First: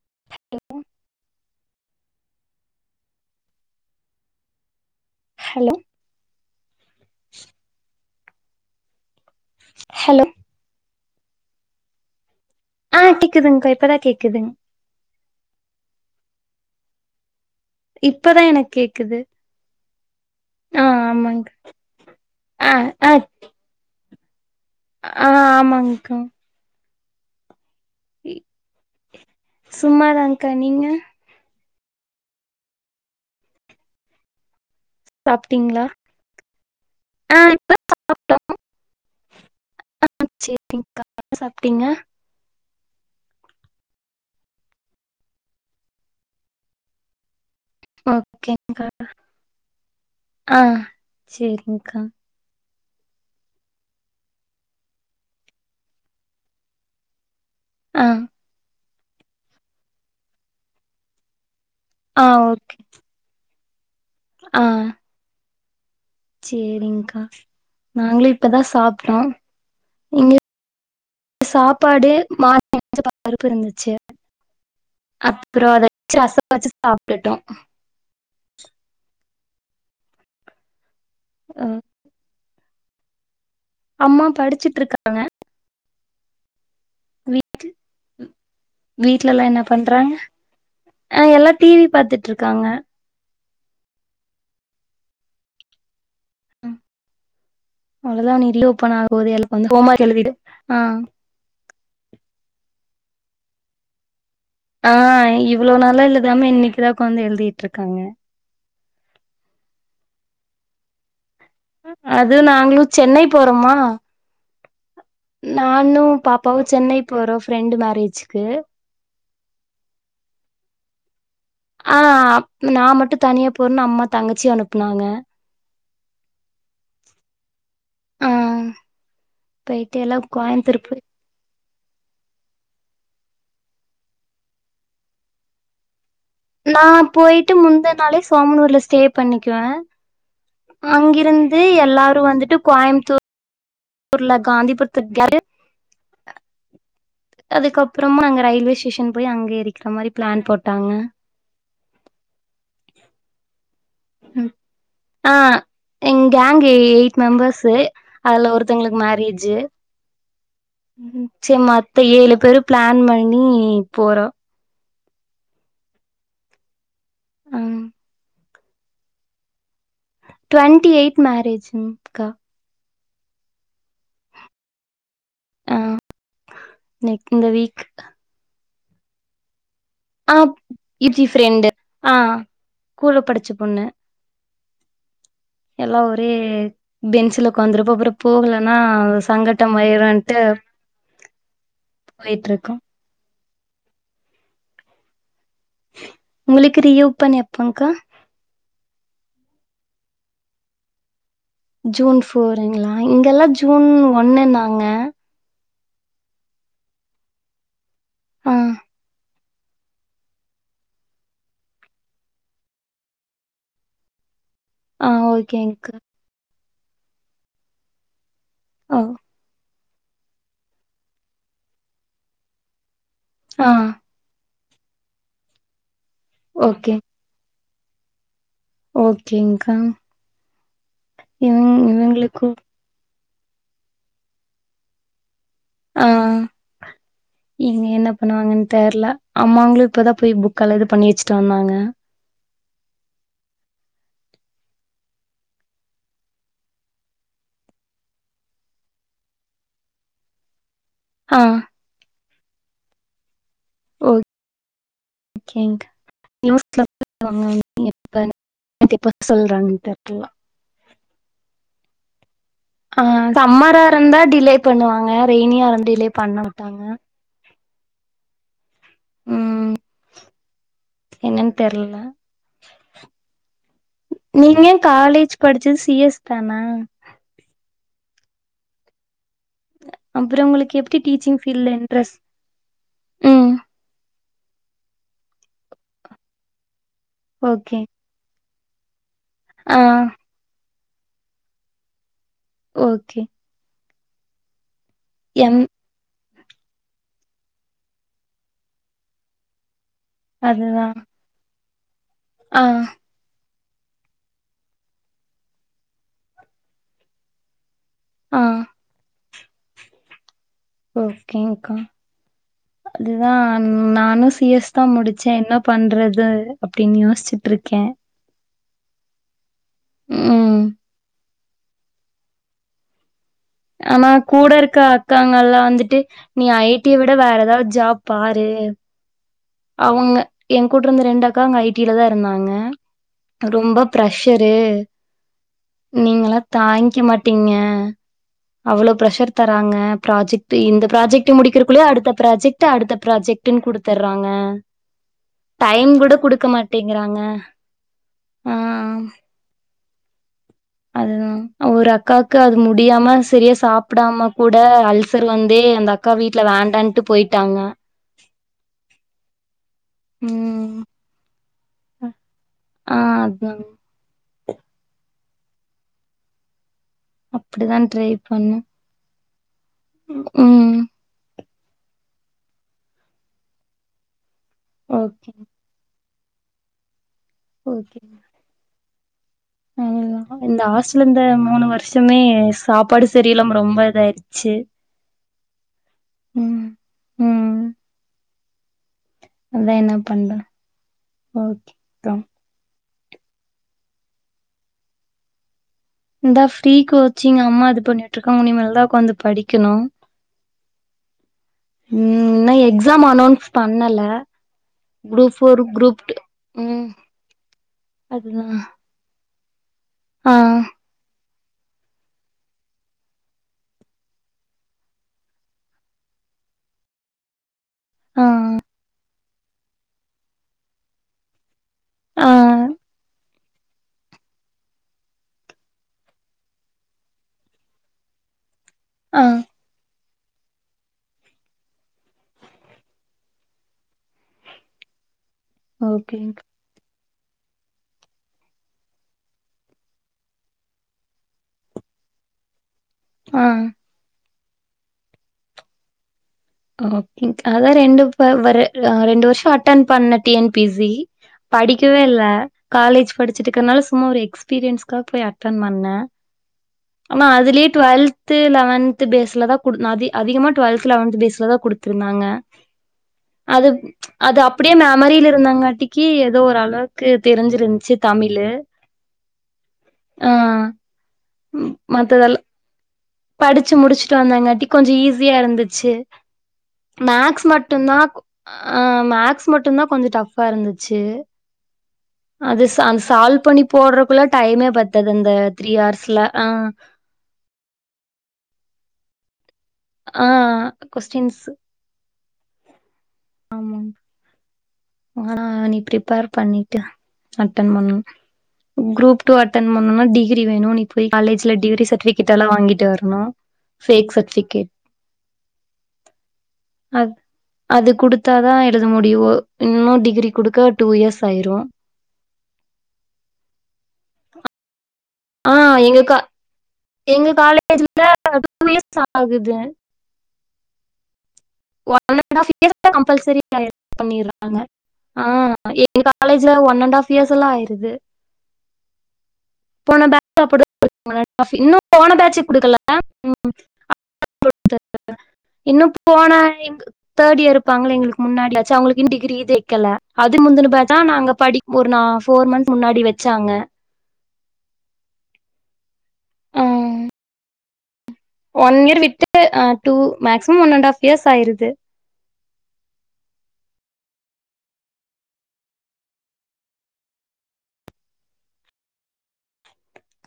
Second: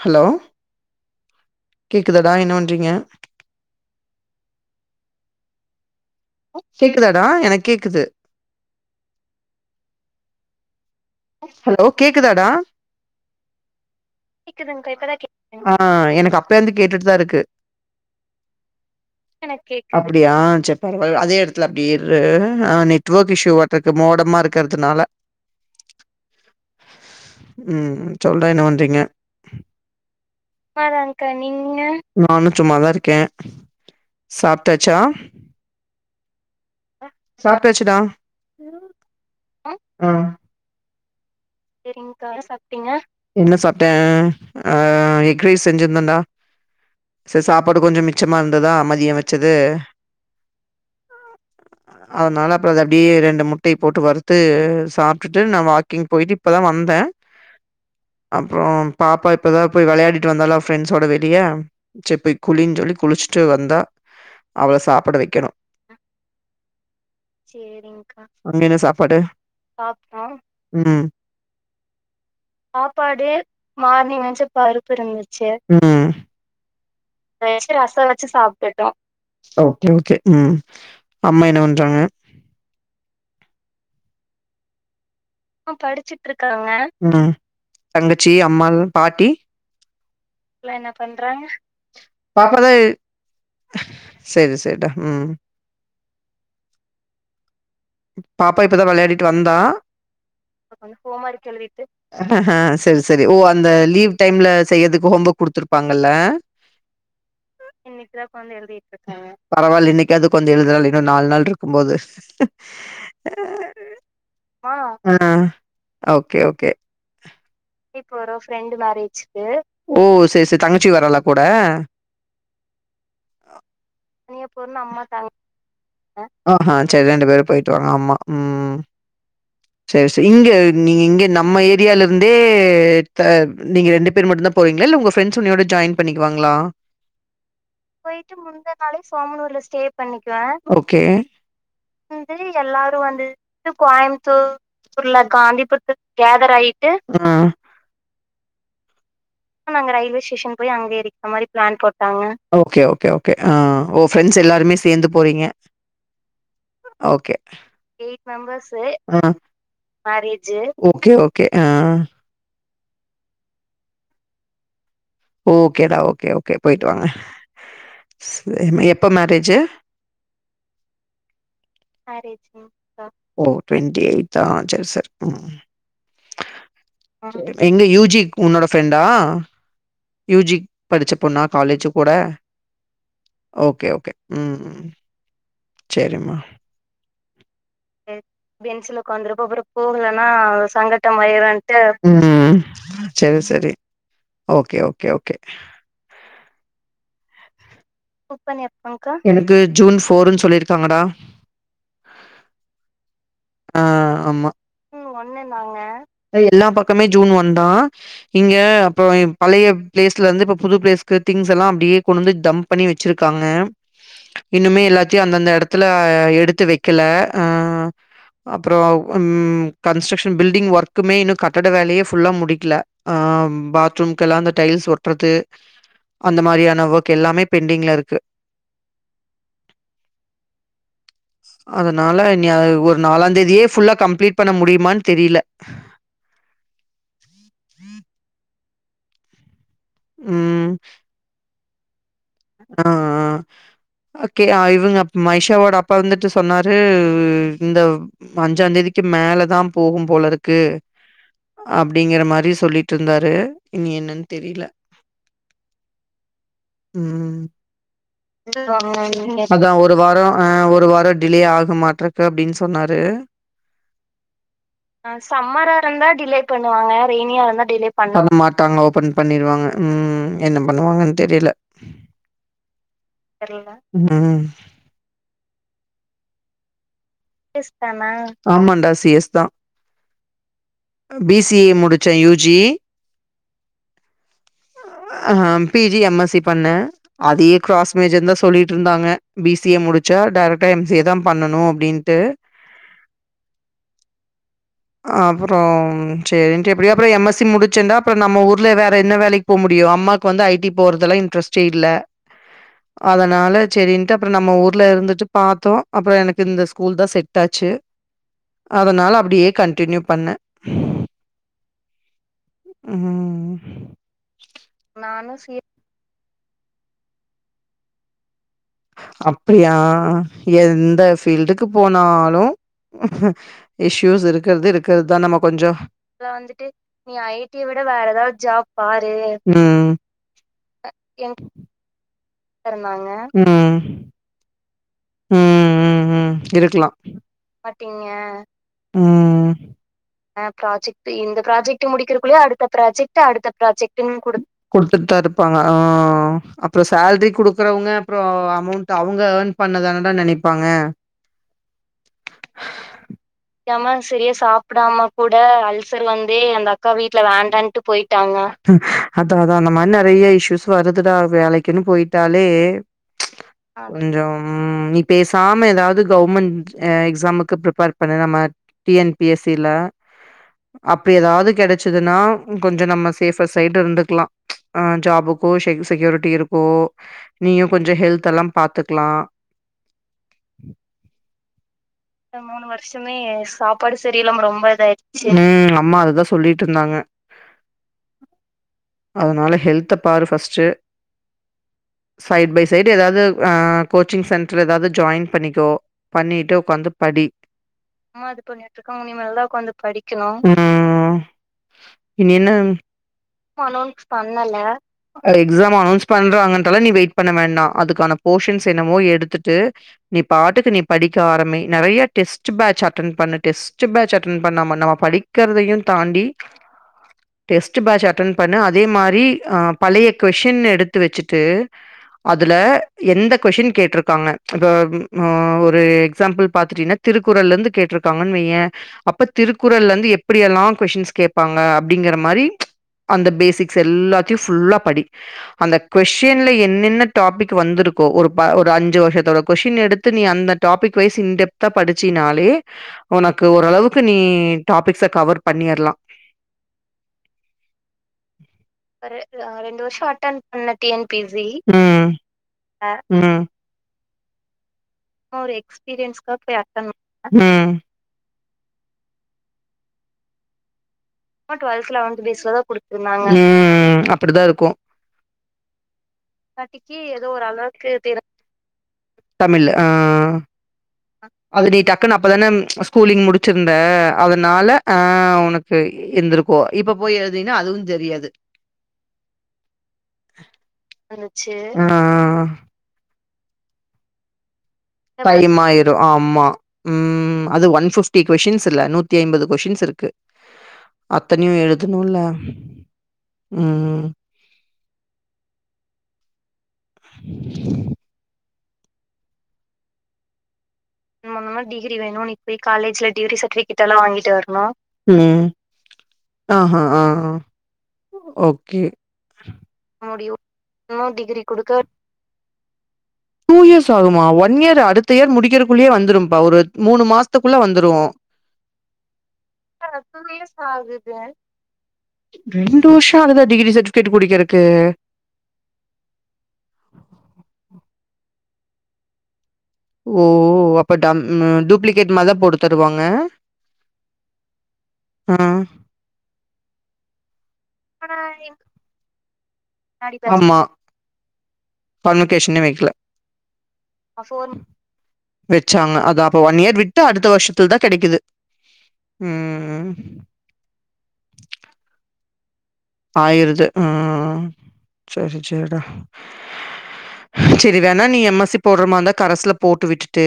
Hello கேக்குதடா என்ன பண்றீங்க ஹலோ [inaudible] கேக்குதாடா எனக்கு கேக்குது ஹலோ ஹலோ கேக்குதாடா ஆ கேக்குதுங்க இப்பதா கேக்குது ஆ எனக்கு அப்ப வந்து கேட்டுட்டுதா இருக்கு இப்பதா எனக்கு கேக்குது எனக் கேக்குது அப்பிடியா சேரி ஆ பரவால்ல அதே ஆமாங்க்கா எடத்துல அப்பிடி இரு ஆ நெட்வொர்க் இஷூ ஆட்டு இருக்கு மோட ம்மா இருக் ஆ ஆமாங்கா ம் சொல்ற என்ன பண்றீங்க சும்மாதாங்க்கா சும்மா நீங்க தாங்கா நீங் நீங்க நானு சும்மாதா இருக்கே சாப் சாப்பிடீங்களா சாப்பிட்டாச்சிடா சாப்ட்டோம். ஆ சாப்ட்டீங்க சேரிங்கா என்ன சாப்ட்டீங்க என்ன சாப்பிட்டே அ எக்ரைஸ் செஞ்சிருந்தேன்டா த்த சாப்பாடு கொஞ்சம் மிச்சமா இருந்ததா ஓகேங்க்கா மதியோ வச்சது ஆ சேரிங்க்கா அதனால ப்புறோ அது அப்பிடியே ரெண்டு முட்டைய போட்டு வறுத்து சாப்பிட்டுட்டு நா வாக்கிங் போயிட்டு இப்பதா வந்தே ஆ அப்புறோ பாப்பா இப்பதா போய் விளையாடிட்டு வந்தலா ஃப்ரெண்ட்ஸோட வெளியே சே ஆ போய் ஓகே குழின்னு சொல்லி குளிச்சிட்டு வந் தா ஆ அவள சாப்பிட வைக்கணு சேரிங்க்கா சேரிங்கா நாங்களு இப்பதா அங்க என்ன சாப்ட்டோ சாப்பாடு இங்க ம் சாப்பாடு மார்னிங் வச்ச பருப்பு இருந்துச்சி அப்புறோ அதவச்சி ராசசோ ச்சி ரசம் வச்சி சாப் டிட்டோ ஓகே ஓகே ம் அம்மா என்ன பண்றாங்க அம்மா படிச்சிட்டு இருக்காங்க ஆ படிச்சிட்டு இருக்காங்க ம் வீ தங்கச்சி அம்மால் பாட்டி வீட்லலா என்ன பண்றாங்க க்கலா என்ன ஆ பன்றாங்க எல்லா டிவி பாத்துட்ருக்காங்க பாப்பாதா சேரி சேரிடா ம் ம் அவளதா பாப்பா நில் இப்ப தான் ஓப்பன் விளையாடிட்டு ஆகாபோது எல்லா வந்தா. வந்து ஹோம்ஒர்க் எழுதிடு ஆ சேரி சேரி ஓ அந்த லீவ் டைம்ல ஆ செய்வதற்கு ஹோம் ஒர்க் இவ்ளோ நாளா குடுத்துருப்பாங்களா எழுதாம இன்னைக்குதா உக்காந்து எழுதிட்ருக்காங்க இன்னிக்குதா உக்காந்து எழுதிட்டு இருக்காங்க பரவால்ல இன்னி க்காது கொந்து எழுதறாலே இன்னு நாலு நாள் இருக்கு க்கும்போது அது நாங்களு சென்னை போறோமா ஆ நானு ஓகே பாப்பாவு ஓகே சென்னை போறோ ஃப்ரெண்டு மேரேஜ்க் ஓ சே சே தங்கச்சி வரால ஆமா நா மட்டு தனியா போறேன்னு அம்மா தங்கச்சிய அனுப்புனாங்க ஆஹா சரி பேரும் போயிட்டு வாங்க ஆமா ஆ ம் போயிட்டு சேரி எல்லா சேரி இங்க கோயம்புத்தூர் நீங்க போய் இங்க நம்ம ஏ ரியாலிருந்தே த நீங்க ரெண்டு பேர் மட்டுந்தா போறீங்களா இல்ல உங்க ஃபிரண்ட்ஸு உன்னோட ஜாயின் பண்ணிக்குவாங்களா? நா போயிட்டு முந்தா நாளே சோமனூர்ல ஸ்டே பண்ணிக்குவே அங்கிருந்து எல்லா வந்து எல்லாரு வந்துட்டு கோயமுத்தூர்ல காந்திபுரத்து காந்திபுரத்து கேதர் ஆயி அதுக்கப்புறமா அங்க ரயில்வே ஸ்டேஷன் போயி அங் ஓகே ஓகே ஓ கே ஆ ஓ ஃபிரெண்ட்ஸ் எல்லாருமே சேந்து ஆ போறீங்க எங் கேங் எயிட் ஓகே மெம்பர்ஸு அதுல ஒருத்தங்களுக்கு மேரேஜு ஆ ஓகே ஓகே சரி ஆ மத்த ஏழு பேரு பிளான் பண்ணி போறோ ஓகேடா ஓகே ஓகே போயிட்டு வாங்க ம் சேரிம்மா எப்ப மேரேஜு டு்வெண்ட்டி எய்த் மேரேஜுங்க்கா ஓ டுவெண்ட்டி எய்த்தா சேரி சேரி ம் நெக் இந்த எங்க வீக் யூ ஜி உன்னோட ஃப்ரெண்டா ஆ யூ ஜி படிச்ச இஜி பொண்ணா ஃப்ரெண்டு காலேஜ் கூட ஆ கூட படிச்ச பொண்ணு ஓகே ஓகே ம் ம் ம் எல்லா ஒரே சரிம்மா. பெஞ்ச் சங்கட்டமாயிருன்ட்டு ம் போயிட்ருக்கோ செரி செ ரி ஓகே ஓகே ஓகே உங்களுக்கு ரீ ஓப்பன் எப்பங்க்கா எனக்கு ஜூன் ஃபோர்ன்னு சொல்லிருக்காங்கடா ஜூன் ஃபோருங்களா இங்கல்லா ஆ ஜூன் ஒன்னுனாங்க ஆ எல்லா பக்கமே ஜூன் ஒன்தா இங்க ஆ அப்றோ பழைய பிளேஸ்ல இருந்து இப்ப புது பிளேஸ்க்கு திங்ஸ் எல்லா அப்டியே கொண்டு வந்து டம்ப் பண்ணி வச்சிருக்காங்க இன்னுமே ஆ எல்லாத்தையு அந்தந்த எடத்துல ஓகேங்க்கா எடுத்து வைக் க்கல அ அப்புறோ ஓ ம் கன்ஸ்ட்க்ஷன் பில்டிங் ஒர்குமே இன்னு கட்டட வேலையே ஃபுல்லா முடிக்கல அ ஆ பாத்ரூம்க்கல்லா அந்த டைல்ஸ் ஒட்டறது அந்த மாரியான ஒர்க் எல்லாமே பெண்டிங்ல இருக்கு ஓகேங்கா இவ இவங்களுக்கு நாலா தேதியே ஃபுல்லா கம்ப்ளீட் பண்ண முடியுமான் தெரியல ஆ இங்க என்ன பண்ணுவாங்கன் தெர்ல அம்மாங்களுக் இப்பதா போய் புக்க எல்லா இது பண்ணி வச்சிட்டு வந்தாங்க ம் அ அ ஓகே இவங்க மைஷாவோட அப்பா வந்துட்டு சொன்னாரு இந்த அஞ்சா தேதிக்கு மேலதா போகு போல இருக்கு ஆ அப்பிடிங்கற மாரி ட்டு சொல்லிட்டு இருந்தாரு ஓ ஓகே ம் [unintelligible] [unintelligible] அதா ஒரு தெர்ல வாரோ ஆ ஒரு வாரோ டிலே ஆ மாற்றக்கு அப்பிடின் சொ ஆ சம்மார இருந்தா டிலே பண்ணுவாங்க ரெய்னியா இருந்து டிலே பண்ணமாட்டாங்க டிலே பண்ணமாட் ட்டாங்க ஓபன் பண்ணிருவாங்க ம் என்ன பண்ணுவாங்கன்னு தெரியல என்னன்னு தெர்ல நீங்க காலேஜ் ப படிச்சது சிஎஸ் தானா ஆமாண்டா சி எஸ் தா அப்புறோ உங்களுக்கு எப்படி பி டீச்சிங் சி ஃபீல்ல ஏ முடிச்சே இன்ட்ரெஸ் யூ ஜி ம் ஆ பிஜி எம்எஸ்சி பண்ணே அதே ஓகே கிராஸ் மேஜந்தா சொல்லிட்ருந்தாங்க பி சி ஆ ஏ முடிச்சா டேரக் டு எம் ஸி எ தா பண்னணு அப்டின்டு ஓகே அப்பறோ எம் சேரின்ட்டு எப்படியோ அப்றோ எம் எஸ் சி முடிச்சேண்டா அப்புற நம்ம ஊர்ல வேற என்ன வேலைக்கு டியோ அம்மாக்குவந்து ஐ டி அதுதான் போறதுல இன்ட்ரஸ்ட் செய்ல ஆ அதனால சரின்னுட்டு அப்பறோ நம்ம ஊர்ல இருந்துட்டு பாத்தோ அப்புறோ எனக்கு இந்த ஸ்கூல் தா செட் ஆச்சு ஆ அதனால அப்டியே கன்டின்யூ பண்ணே ஓகேங்கா அதுதா ம். நானுஸ் சி எஸ் தா முடிச்சே என்ன பண்றது அப்டின் யோசிச்சுட்டு இருக்கே அப் படியா ம் எந்தஃப் ஃபீல்டுக்கு போனாலு ஆனா இஷ்யூஸ் கூட இருக்கிறது இருக்க இருக்கிறதுதா நம்ம அக்காங்கல்லாம் கொஞ்சோ வந்துட்டு நீ ஐ டி விட வேற ஏதாவது ஜாப் பாரு ம் அவங்க எ கூட்ருந்த ரெண்டு அக்காங்க ஐ டிலதா இருந்தாங்க அ ம் ரொம்ப பிரஷரு ம் ம் ம் நீங்கல்லா இருக்கலா தாங்கிக்க மாட்டீங்க அவ்ளோ ப்ரஷர் ம் தராங்க ப்ராஜெக்ட் இந்த ப்ராஜெக்ட் முடிக்கிறக்குள்ளயே அடுத்த ப்ராஜெக்ட் அடுத்த ப்ராஜெக்ட்ன்னு குடுத்துர்ரா குடுத்துட் தா இருப்பாங்க ஆ குடுக்க அப்புறோ மாட்டேங்கிறாங்க சேல்ரி குடுக்குறவங்க அப்புறோ ஆ அமௌண்ட் அவங்க ஏன் நான்டா நெனைப் அதுதா ஒரு அக்காவுக்கு அது முடியாம சரியா சாப்பிடாம கூட அல்சர் வந்தே அந்த அக்கா வீட்டுல வேண்டான்ட்டு போயிட்டாங்க நறையா இஷ்யூஸ் ம் வருதுடா வேலைக் குன்னு போயிட்டாலே ஆ ச் அதா கொஞ்சோ நீ பேசாம ஏதாவது கவுர்மண் அ எக்ஸாமுக்கு அப்டிதா ப்ரிப்பேர் ட்ரை பண்ண நம்ம பண்ணே டிஎன் தில ம் அப்ப எதாது கெடச்சிதுன்னா கொஞ்ச நம்ம சேஃப்ப சைடு இருந்துக்கலா அ ஓகே ஜாபுக்கோ செ செக் செக்யூ ட்டி இருக்கோ நீங்க கொஞ்சோ ஹெல்த்லெல்லா பாத்து கிலா ம் இந்த ஆஹாஸ்டல இந்த மூணு வருஷமே சாப்பாடு சரியில்லாம ரொம்ப இதாயிடுச்சி ம் அம்மா அதுதா சொல்லிட்டு ம் இருந்தாங்க ம் அதனால அதா ஹெல்த்த என்ன பாரு பண்ற ஃபஸ்ட்டு ஓகே அப்றோ சைடு பை சைட் ட்டு எதாது கோ ச்சிங் சென்டர் எதாது ஜாயின் பண்ணிக்கோ இந்தா பண்ணிட்டு ஃப்ரீ உக்காந்து படி கோச்சிங் அம்மா இது பண்ணிட்டு அம்மா இது இருக்காங்க இனிமேல்தா பண்ணிட்டுருக்கு உக்காந்து இனிமேல்தா படிக்கணு உக்காந்து படிக்கணு ம் ம் இனி என்ன இன்னு எக்ஸாம் அனௌன்ஸ் பண்ணல அனோன்ஸ் பண்ணல group four exam group announce two பண்றங்கத ம் நீ வெயிட் பண்ண வேண்டா அதுக்கான அதுதா போசான்ஸ் என்னவோ எடுத்து ட்டு நீ ஆ பாட்டுக்கு நீ படி ட்டாரமே நெறைய டெஸ் பேஜ் அட்டன் பண்ணு டெஸ்ட் பேஜ் அட்டன் பண்ணாமா நம்ம படிக்கிறதயு தாண்டி டெஸ்பேஜ் அட் ஆ ட்டன் பண்ணு அதே மாரி ஆ பழைய கொஷன் எடுத்து வச்சிட்டு ஆ அதுல எந்த கொஷின் கேட்டிருக்காங்க இப்ப ஆ ஒரு எக்ஸாம்பிள் பாத்துட்டீன்னா திருக்குறள் இருந்து கேட்டிருக்காங்கன்னு வையே ஆ அப்ப திருக்குறளந்து எப் எப்பிடியல்லா கொஸ்டின்ஸ் கேப்பாங்க அப்பிடிங்கிற மாரி இந்த பேசிக்ஸ் எல்லாத்தியு ஃபுல்லா படி அந்த ஓகேங் கொஸ்ன்ல என்னென்ன டாபிக் வந்திருக்கு ஒரு ப ஒரு அஞ்சு வருஷத்தோட கொஷின் எடுத்து நீ அந்த டாபிக் வைஸ் இன்டெப்தா படிச்சினாலே ஆ ஒனக்கு ஓரளவுக்கு நீ டாபிக்ஸ கவர் பண்ணிரலா ஓகே அதா ரெண்டு ப வர அ ரெண்டு வருஷோ அட்டன் பண்ண டிஎன் பிசி படிக்கவே ம். இல்ல காலேஜ் ம். படிச்சட்டு இருக்கனால சும்மா ஒரு எக் எக்ஸ்பீரியன்ஸ் க்கா போயி அட்டன் பண்ணே ஆனா அதுலோ ம் டூவெல்த்து லொவன்த்து பேஸ்லதா கு நா அதி அதிகமா டுவெல்தல வந்து த்த குடுத்துருந்தாங்க அது ம் அது அப்டிதா இருக்கு அப்பிடியே மெமரியில இருந்தாங்காட்டிக்கு எதோ ஒரு அளவுக்கு தெரிஞ்சிருஞ்ச்சி தமிழு ஆ அது நீ டக்குன்னு மத்ததெல் அப்பதான ஸ் படிச்சு முடிச்சுட்டு வந்தாங்காட்டி கொஞ்ச ஆ ஈஸியா உனக்கு இருந்துச்சு இருந்திருக்கு இப்ப போய் மேக்ஸ் எழுதினா அதுவு மட்டு்ந்தா கொ தெரியாது ஆ மேக்ஸ் மட்டுந்தா கொஞ்ச டஃப்பா இருந்துச்சு ஆ அது ச சால் வ் பண்ணி போடுறக்குள்ள டைமே பத் டைமாயிரு ஆமா ம் அது ஒன் ஃபிஃப் ட்டி கொஸ்ஸின்ஸ் இல்ல நூத்தி ஐம்பது கொஸ்ஸின்ஸ் இருக்கு ஆ கொஸ்டின்ஸ் அத்தனையு எழுதணு இல்ல [inaudible] ம் ஆ இனி ப்ரிப்பேர் பண்ணி ட்டு அட்டன் பண்ணணு குரூப் டூ அட்டன்ட் பண்ணணுன்னா டிகிரி வேணு நீ போய் ம் காலேஜ்ல டிகிரி சர்டிஃபிகேட் எல்லா வாங்கிட்டு வரணு ஃபேக் சர்டிஃபிகேட் ஆ ஹா ஆ த்தாதா ஓகே எழுத முடியு இன்னு டிகிரி குடுக்க டூ இயர்ஸ் ஆயிரு அ ஒன் இயர் அடுத் த இயர் ஆ முடிக்கிறக்குள்ளயே எங்க வந்துரும்ப்பா ஒரு மூணு எங்க மாசத்துக்குள்ள வந்துரு காலேஜ்ல டூ இயர்ஸ் ஆகுது ஒன் அண்ட் ஆஃப் இயர்ஸ்ல வருஷம் ஆகுதா கம்பல்சரி டிகிரி [inaudible] சர்டிஃபிகேட் பண்ணிறாங்க குடுக்கறக்கு? ஆ எங்க காலேஜ்ல ஒன் அண்ட் ஆஃப் இயர்ஸ் எல்லா ஆயிருது போன ஓ! பேட்சு அப்ப டம் [inaudible] இன்னு டூப்ளிகேட் போன மாரி தான் பேட்சு போட்டு குடுக்கல தருவாங்க. ம் ம் ஆ. [inaudible] முன்னாடி இன்னு போன ஆ எங் தேர்ட் இயரு ப்பாங்கல்லா எங்களுக்கு முன்னாடியாச்சு அவங்களுக்கு இன்னு டிகிரி இதே வைக்கல பேட்ச். அதுக்கு ஆமா. முந்துன பேட்ச்தா நாங்க படி ஒரு நா ஃபோர் மந்த்ஸ் முன்னாடி வச்சாங்க வெச்சாங்னா அதா அப்ப ஒன் இயர் விட்டு அடுத்த வர்ஷத்துலதா கெடைக்குது ஒன் இயர் விட்டுட்டு ஆ ம். Two maximum one and half years ஆயிருது ஆயிருது ஆ செரி சேர்றா செரி வேண்ணா நீ எம் எஸ் சி போடுற மாற இருந்தா கரஸ்ல போட்டு விட் டுட்டு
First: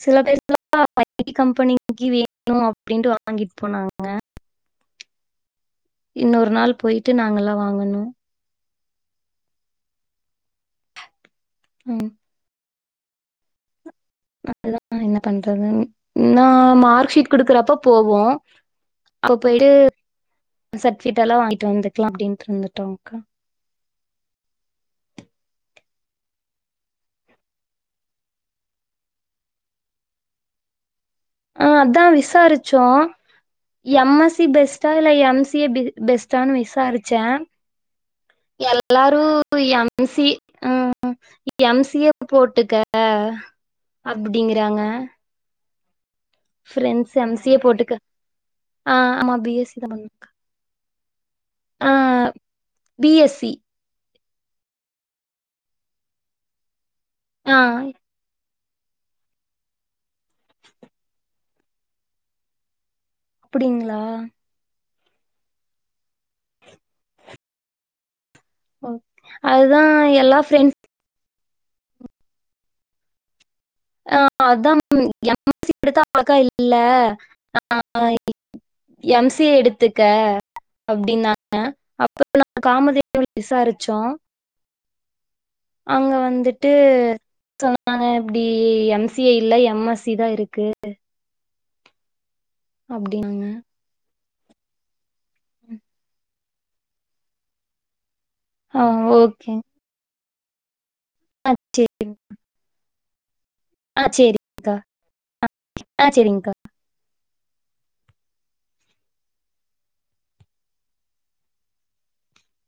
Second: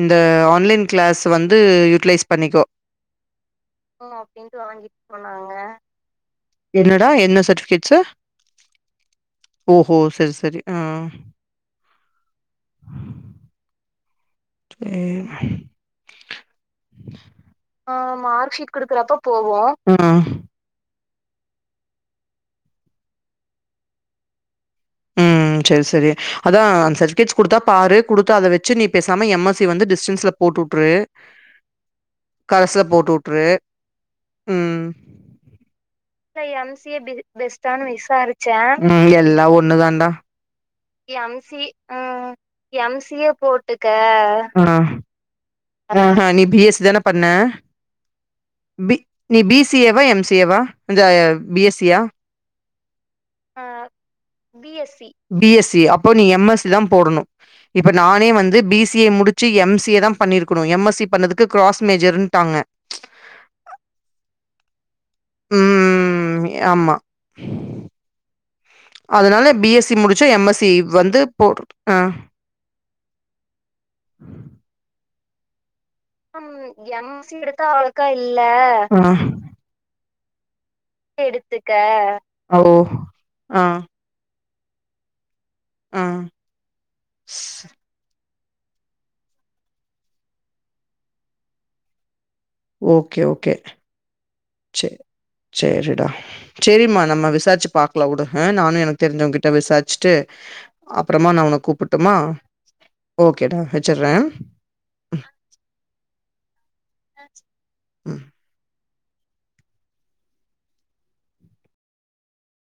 இந்த சில பேர் ஆன்லைன் கிளாஸ் ஐடி வந்து கம்பெனிக்கு யூட்டிலைஸ் பண்ணிக்கோ வேணும் அப்படின்ட்டு வாங்கிட்டு போனாங்க இன்னொரு நாள் என்னடா போயிட்டு என்ன நாங்கெல்லாம் சர்ட்டிஃபிகேட்ஸு? வாங்கணும் ஓஹோ செரி செரி ஆ ம் அதுதா சரி. என்ன பண்றதுன்னு நா மார்க் ஷீட் குடுக்குறப்ப போவோ அப்ப போயிட்டு ஆ. செப் சீட்டெல்லா வாங்கிட்டு வந்துக்லா அப்டின்னுட்டு இருந்துட்டோங்க்கா ம் செரி செரி அதா சர்டிஃபிகேட்ஸ் குடுத்தா பாரு குடுத்தா அத வச்சு நீ பேசாம எம் எஸ் சி வந்து டிஸ்டன்ஸ்ல போட்டு விட்ரு ஆ அதா விசாருச்சோ போட்டுவுட்டுரு. எம் எஸ்சி பெஸ்டா இல்ல எம் சி ஏ பெஸ்டா இல்ல எம் சி ஏ பெஸ்டானு விசாரிச்சே எல்லாரு எல்லா எம் ஒன்னுதான்டா சி ஆ எம் சி எம் ஏ உம் போட்டுக்க எம் சி யே போட்டுக்க அப்டிங்கறாங்க ஆஹ நீ பி எஸ்சி தான ஃப்ரெண்ட்ஸ் பண்ண எம் சி ஏ போட்டுக்க பி ஆ ஆமா நீ பி எஸ் சி தா ஏ வா பண்ண எம் சி ஏ வா இந்த பி எஸ்சி ஆ யா பி எஸ்இ பி எஸ்சி அப்போ நீ எம் எஸ்சி தா போடணு ஆ இப்ப நானே வந்து பி சி எ முடிச்சு எம் சி எ தா பண்ணிருக்கணு எம் எஸ்சி பண்ணதுக்கு கிராஸ் மேஜர்ட்டாங்க அப்டிங்ளா உம் ஆமா அதனால பி அதுதா எஸ்சி முடிச்சு எல்லா எம் எஸ்சி ஃப்ரெண்ட்ஸ் வந்து போடு ஆ அதா எம் சி எடுத்தா அழக்க இல்ல ஆ ஆ எம் சி எ எடுத்துக்க அப்டின்னாங்க அப்பறோ நா ஓ காமதேவ் ஆ விசாரிச்சோ ஆ அங்க வந்துட்டு சொன்னாங்க அப்டி எம் சி ஏ இல்ல எம் ஸ்சி தா இருக்கு அப்டின்னாங்க ஓகே-ஓகே செர் செரிடா சேரிம்மா நம்ம விசாரிச்சு பாக்கலா உடு ஆ நானு எனக்கு தெரிஞ்சவங்க கிட்ட விசாருச்சிட்டு அப்பறமா நா ஆ உன்ன கூப்ட்டடுமா ஓ ஆ சேரிங்க்கா ஆ சேரிங்க்கா என்னாச்சு உம்